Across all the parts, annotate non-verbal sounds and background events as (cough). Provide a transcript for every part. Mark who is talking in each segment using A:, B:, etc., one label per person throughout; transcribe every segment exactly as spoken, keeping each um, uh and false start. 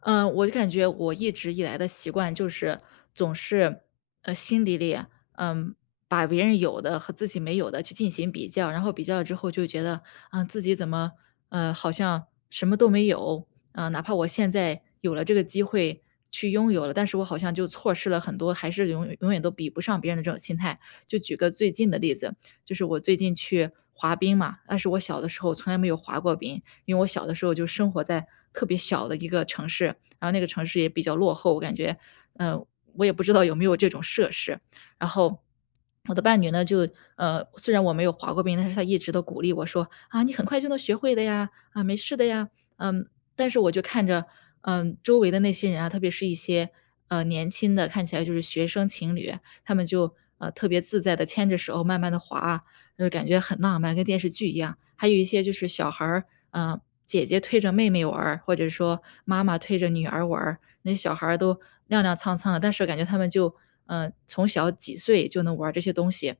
A: 嗯，我就感觉我一直以来的习惯就是，总是，呃，心底里，嗯，把别人有的和自己没有的去进行比较。然后比较了之后就觉得，嗯，自己怎么，嗯，好像什么都没有。嗯，哪怕我现在有了这个机会去拥有了，但是我好像就错失了很多，还是永永远都比不上别人的这种心态。就举个最近的例子，就是我最近去滑冰嘛，但是我小的时候从来没有滑过冰。因为我小的时候就生活在，特别小的一个城市，然后那个城市也比较落后，我感觉。嗯，我也不知道有没有这种设施。然后，(swallows) 我的伴侣呢，就呃，虽然我没有滑过冰，但是他一直都鼓励我说：“啊，你很快就能学会的呀。啊，没事的呀。”嗯，但是我就看着，嗯，周围的那些人啊，特别是一些嗯，年轻的，看起来就是学生情侣，他们就呃，特别自在地牵着手慢慢地滑，就是感觉很浪漫，跟电视剧一样。还有一些就是小孩儿，嗯，姐姐推着妹妹玩儿，或者说妈妈推着女儿玩儿，那小孩都踉踉 cang cang 的。但是感觉他们就呃，从小几岁就能玩儿这些东西。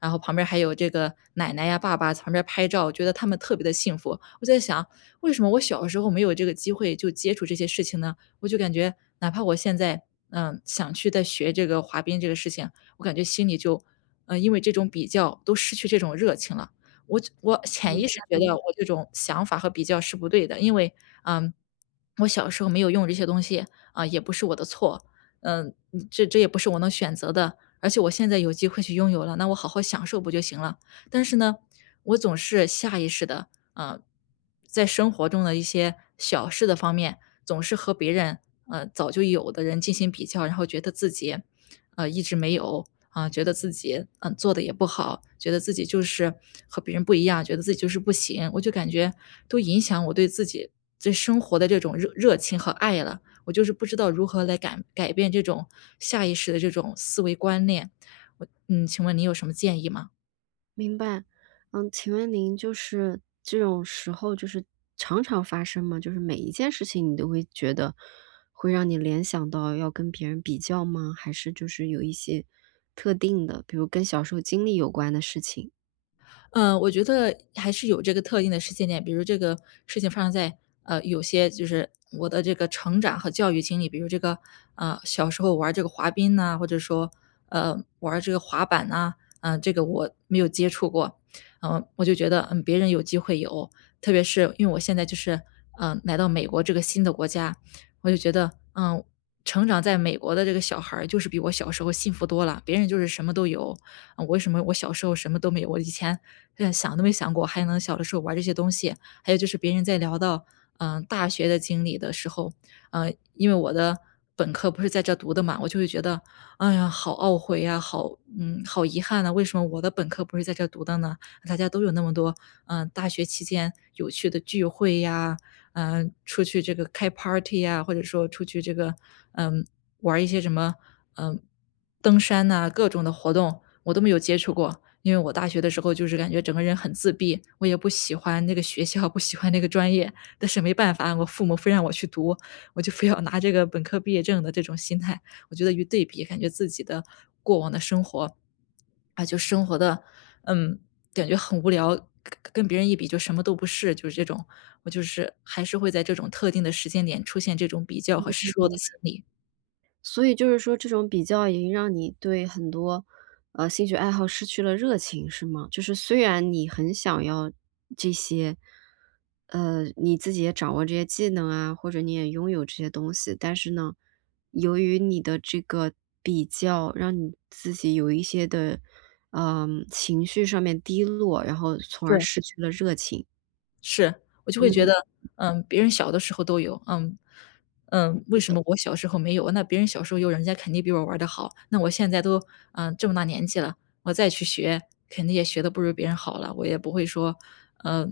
A: 然后旁边还有这个奶奶呀、爸爸在旁边儿拍照，我觉得他们特别地幸福。我在想，为什么我小的时候没有这个机会就接触这些事情呢？我就感觉，哪怕我现在，呃，想去再学这个滑冰这个事情，我感觉心里就呃，因为这种比较都失去这种热情了。我我潜意识觉得，
B: (unintelligible)
A: 我这种想法和比较是不对的，因为，嗯，我小时候没有用这些东西，啊，也不是我的错。呃，这这也不是我能选择的，而且我现在有机会去拥有了，那我好好享受不就行了。但是呢，我总是下意识地，啊，在生活中的一些小事的方面，总是和别人呃，早就有的人进行比较。然后觉得自己，呃，一直没有，呃，觉得自己，呃，做得也不好，觉得自己就是和别人不一样，觉得自己就是不行。我就感觉都影响我对自己对生活的这种热热情和爱了，我就是不知道如何来改赶改变这种下意识的这种思维观念。我嗯，请问你有什么建议吗？
B: 明白，嗯，请问您就是，这种时候就是常常发生吗？就是每一件事情，你都会觉得，会让你联想到要跟别人比较吗？还是就是有一些特定的，比如跟小时候经历有关的事情。
A: 嗯，我觉得还是有这个特定的时间点，比如这个事情发生在，呃，有些就是我的这个成长和教育经历。比如这个，啊，小时候玩儿这个滑冰呐，或者说，呃，玩儿这个滑板呐，嗯，这个我没有接触过。嗯，我就觉得，嗯，别人有机会有，特别是因为我现在就是，嗯，来到美国这个新的国家。我就觉得，嗯，成长在美国的这个小孩儿就是比我小时候幸福多啦。别人就是什么都有，嗯，为什么我小时候什么都没有，我以前就连都没想过，还能小的时候玩儿这些东西。还有就是别人在聊到，嗯，大学的经历的时候，嗯，因为我的本科不是在这儿读的嘛。我就会觉得，哎呀，好懊悔呀，好，嗯，好遗憾呐，为什么我的本科不是在这儿读的呢？大家都有那么多，嗯，大学期间有趣的聚会呀，嗯，出去这个开 party 呀，或者说出去这个，嗯，玩儿一些什么，嗯，登山呐，各种的活动，我都没有接触过。因为我大学的时候就是感觉整个人很自闭，我也不喜欢那个学校、不喜欢那个专业，但是没办法，我父母非让我去读，我就非要拿这个本科毕业证的这种心态。我觉得一对比，感觉自己的过往的生活，啊，就生活得，嗯，感觉很无聊，跟跟别人一比就什么都不是，就是这种。我就是还是会在这种特定的时间点出现这种比较
B: 明
A: 和
B: 白
A: 失落的
B: 明白。
A: 心理。
B: 所以就是说这种比较已经让你对很多，啊，兴趣爱好失去了热情，是吗？就是虽然你很想要这些。呃，你自己也掌握这些技能啊，或者你也拥有这些东西。但是呢，由于你的这个比较，让你自己有一些的，呃，情绪上面低落，然后从
A: 是。
B: 而失去了热情。
A: 是，我就会觉
B: 嗯。
A: 得，嗯，别人小的时候都有，嗯，嗯，为
B: 是
A: 什
B: 的。
A: 么我小时候没有。那别人小时候有人家肯定比我玩儿得好，那我现在都，呃，这么大年纪了，我再去学肯定也学得不如别人好了。我也不会说，呃，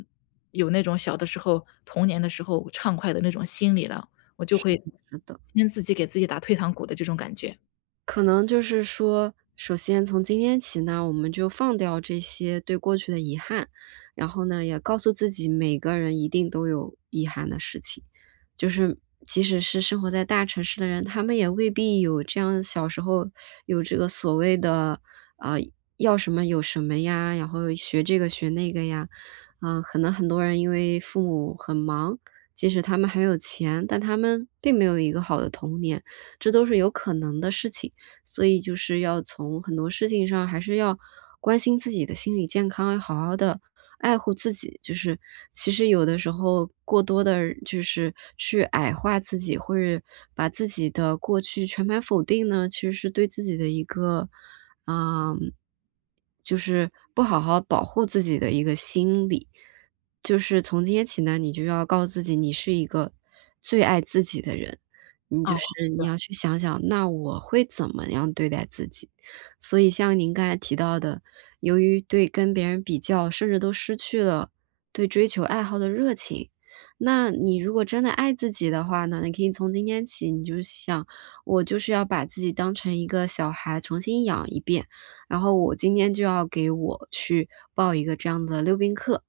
A: 有那种小的时候童年的时候畅快的那种心理了，我就
B: 是
A: 会，
B: 的是的。
A: 跟自己给自己打退堂鼓的这种感觉。
B: 可能就是说，首先从今天起呢，我们就放掉这些对过去的遗憾。然后呢，也告诉自己，每个人一定都有遗憾的事情。就是，即使是生活在大城市的人，他们也未必有这样，小时候有这个所谓的，啊，要什么有什么呀，然后学这个学那个呀。啊，可能很多人因为父母很忙，即使他们很有钱，但他们并没有一个好的童年，这都是有可能的事情。所以就是要从很多事情上还是要关心自己的心理健康，好好地爱护自己。就是，其实有的时候过多地就是去矮化自己，或者把自己的过去全盘否定呢，其实是对自己的一个啊，就是不好好保护自己的一个心理。就是从今天起呢，你就要告诉自己，你是一个最爱自己的人，你
A: 哦，
B: 就是，
A: 是。
B: 你要去想想，那我会怎么样对待自己。所以像您刚才提到的，由于对跟别人比较，甚至都失去了对追求爱好的热情。那你如果真的爱自己的话呢，你可以从今天起，你就想，我就是要把自己当成一个小孩，重新养一遍。然后我今天就要给我去报一个这样的溜冰课，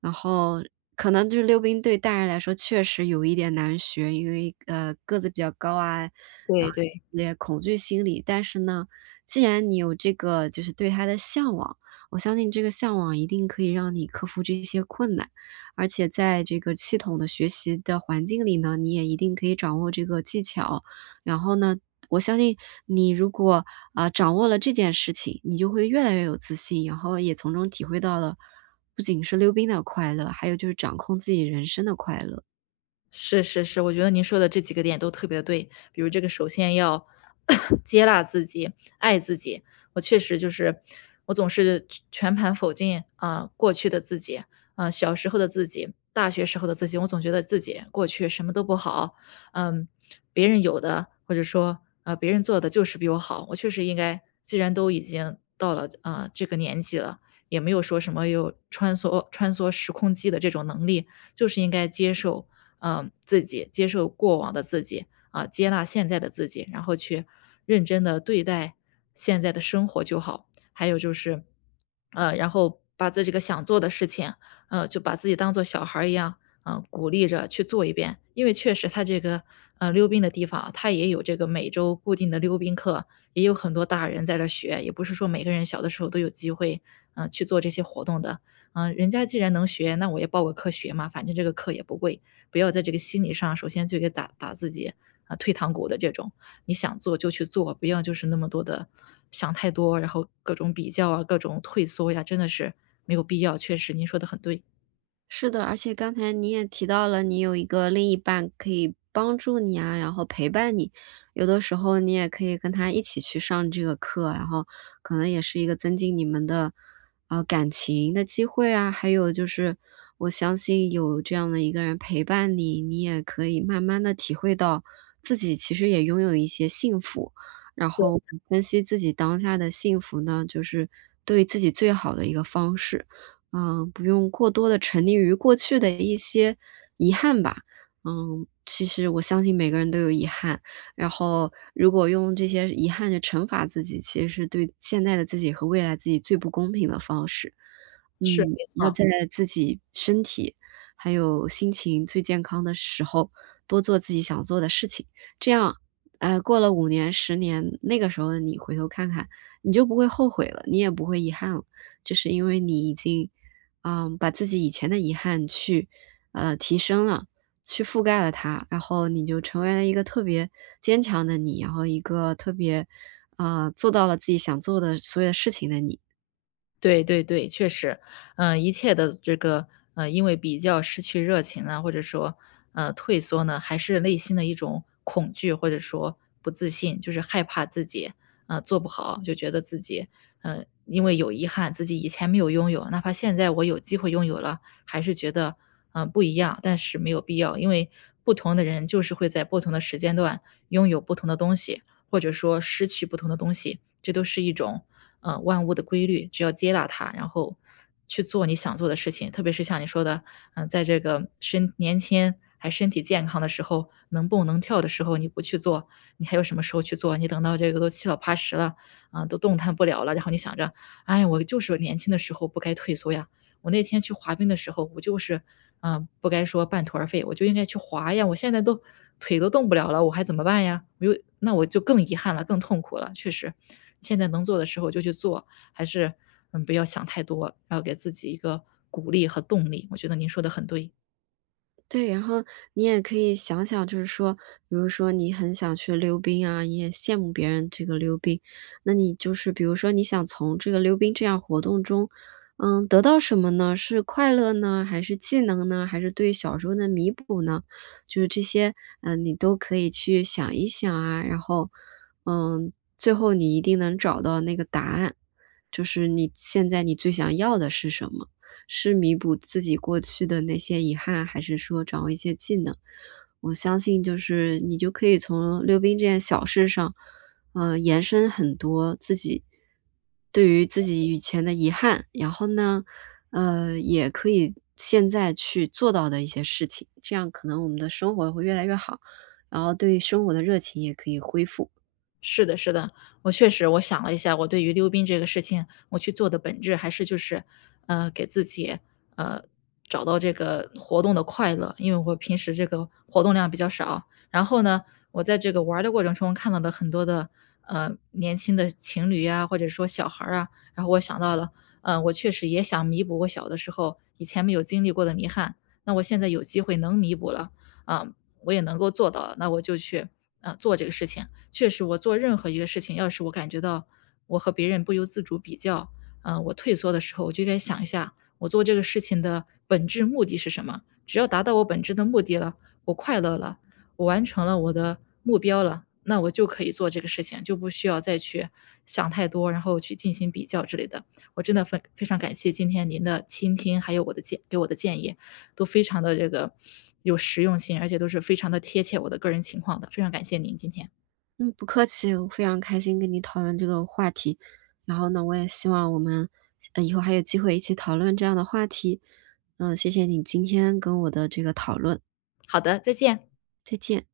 B: 然后可能就是溜冰对大人来说确实有一点难学，因为，呃，个子比较高啊，啊，
A: 对对。
B: 也恐惧心理，但是呢，既然你有这个，就是对它的向往，我相信这个向往一定可以让你克服这些困难。而且在这个系统的学习的环境里呢，你也一定可以掌握这个技巧。然后呢，我相信你如果，呃，掌握了这件事情，你就会越来越有自信，以后也从中体会到了，不仅是溜冰的快乐，还有就是掌控自己人生的快乐。
A: 是是是，我觉得您说的这几个点都特别对。比如这个首先要 (coughs) 接纳自己，爱自己。我确实就是，我总是全盘否进，啊，过去的自己，啊，小时候的自己，大学时候的自己。我总觉得自己过去什么都不好。嗯，别人有的，或者说呃，别人做得就是比我好，我确实应该既然都已经到了，呃，这个年纪了，也没有说什么，有穿梭穿梭时空机的这种能力，就是应该接受，嗯，自己、接受过往的自己，啊，接纳现在的自己，然后去认真地对待现在的生活就好。还有就是，(swallows) 嗯，然后把在这个想做的事情，啊，就把自己当做小孩儿一样，嗯，鼓励着去做一遍。因为确实它这个，啊，溜冰的地方啊，它也有这个每周固定的溜冰课，也有很多大人在这儿学，也不是说每个人小的时候都有机会，啊，去做这些活动的。嗯，人家既然能学，那我也报个课学嘛，反正这个课也不贵，不要在这个心理上首先就给打打自己，呃，退堂鼓的这种。你想做就去做，不要就是那么多的，想太多，然后各种比较啊、各种退缩呀，真的是没有必要，确实您说的很对。
B: 是的，而且刚才你也提到了，你有一个另一半可以帮助你啊，然后陪伴你。有的时候，你也可以跟他一起去上这个课，然后，可能也是一个增进你们的呃，感情的机会啊。还有就是，我相信有这样的一个人陪伴你，你也可以慢慢地体会到，自己其实也拥有一些幸福，然
A: 对
B: 后
A: 的。
B: 分析自己当下的幸福呢，就是对自己最好的一个方式。啊，不用过多地沉溺于过去的一些遗憾吧。嗯，其实我相信每个人都有遗憾，然后，如果用这些遗憾去惩罚自己，其实是对现在的自己和未来自己最不公平的方式。
A: 是，
B: 嗯，
A: 没
B: 要
A: 错。
B: 在自己身体还有心情最健康的时候，多做自己想做的事情。这样哎，过了五年十年，那个时候的你回头看看，你就不会后悔了，你也不会遗憾了。就是因为你已经，啊，把自己以前的遗憾去呃，提升了，去覆盖了它，然后你就成为了一个特别坚强的你，然后一个特别，啊，做到了自己想做的所有的事情的你。
A: 对对对，确实。嗯，一切的这个，呃，因为比较失去热情啊，或者说，嗯，退缩呢，还是内心的一种恐惧，或者说不自信就是害怕自己，嗯，做不好，就觉得自己嗯，因为有遗憾自己以前没有拥有，哪怕现在我有机会拥有了，还是觉得，嗯，不一样，但是没有必要。因为不同的人就是会在不同的时间段，拥有不同的东西，或者说失去不同的东西，这都是一种，呃，万物的规律，只有接纳它，然后，去做你想做的事情。特别是像你说的，呃，在这个身年轻还身体健康的时候，能蹦、能跳的时候你不去做，你还有什么时候去做？你等到这个都七老八十了，啊，都动弹不了了，然后你想着，哎呀，我就是年轻的时候不该退缩呀，我那天去滑冰的时候，我就是，啊，不该说半途而废，我就应该去滑呀，我现在都，腿都动不了了，我还怎么办呀？我那我就更遗憾了，更痛苦了，确实。现在能做的时候就去做，还是，嗯，不要想太多，要给自己一个鼓励和动力。我觉得您说的很对。
B: 对，然后你也可以想想，就是说，比如说你很想去溜冰啊，你也羡慕别人这个溜冰。那你就是比如说你想从这个溜冰这样活动中，嗯，得到什么呢？是快乐呢？还是技能呢？还是对小时候的弥补呢？就是这些，嗯，你都可以去想一想啊，然后，嗯，最后你一定能找到那个答案。就是你现在你最想要的是什么，是弥补自己过去的那些遗憾？还是说掌握一些技能？我相信就是，你就可以从溜冰这件小事上，啊，延伸很多，自己对于自己以前的遗憾，然后呢，呃，也可以现在去做到的一些事情，这样可能我们的生活会越来越好，然后对于生活的热情也可以恢复。
A: 是的是的，我确实我想了一下，我对于溜冰这个事情，我去做的本质还是就是。嗯，给自己，呃，找到这个活动的快乐，因为我平时这个活动量比较少，然后呢，我在这个玩儿的过程中看到的很多的，呃，年轻的情侣啊，或者说小孩儿啊，然后我想到了，嗯，我确实也想弥补我小的时候以前没有经历过的遗憾。那我现在有机会能弥补了，啊，我也能够做到了，那我就去，呃，做这个事情。确实我做任何一个事情，要是我感觉到我和别人不由自主比较，啊，我退缩的时候，我就应该想一下，我做这个事情的本质目的是什么？只要达到我本质的目的了，我快乐了，我完成了我的目标了，那我就可以做这个事情，就不需要再去想太多，然后去进行比较之类的，我真的非非常感谢今天您的倾听，还有我的建给我的建议，都非常地这个有实用性，而且都是非常地贴切我的个人情况的，非常感谢您，今天。
B: 嗯，不客气，我非常开心跟你讨论这个话题，然后呢我也希望我们，呃，以后还有机会一起讨论这样的话题，嗯，谢谢你今天跟我的这个讨论。
A: 好的，再见。
B: 再见。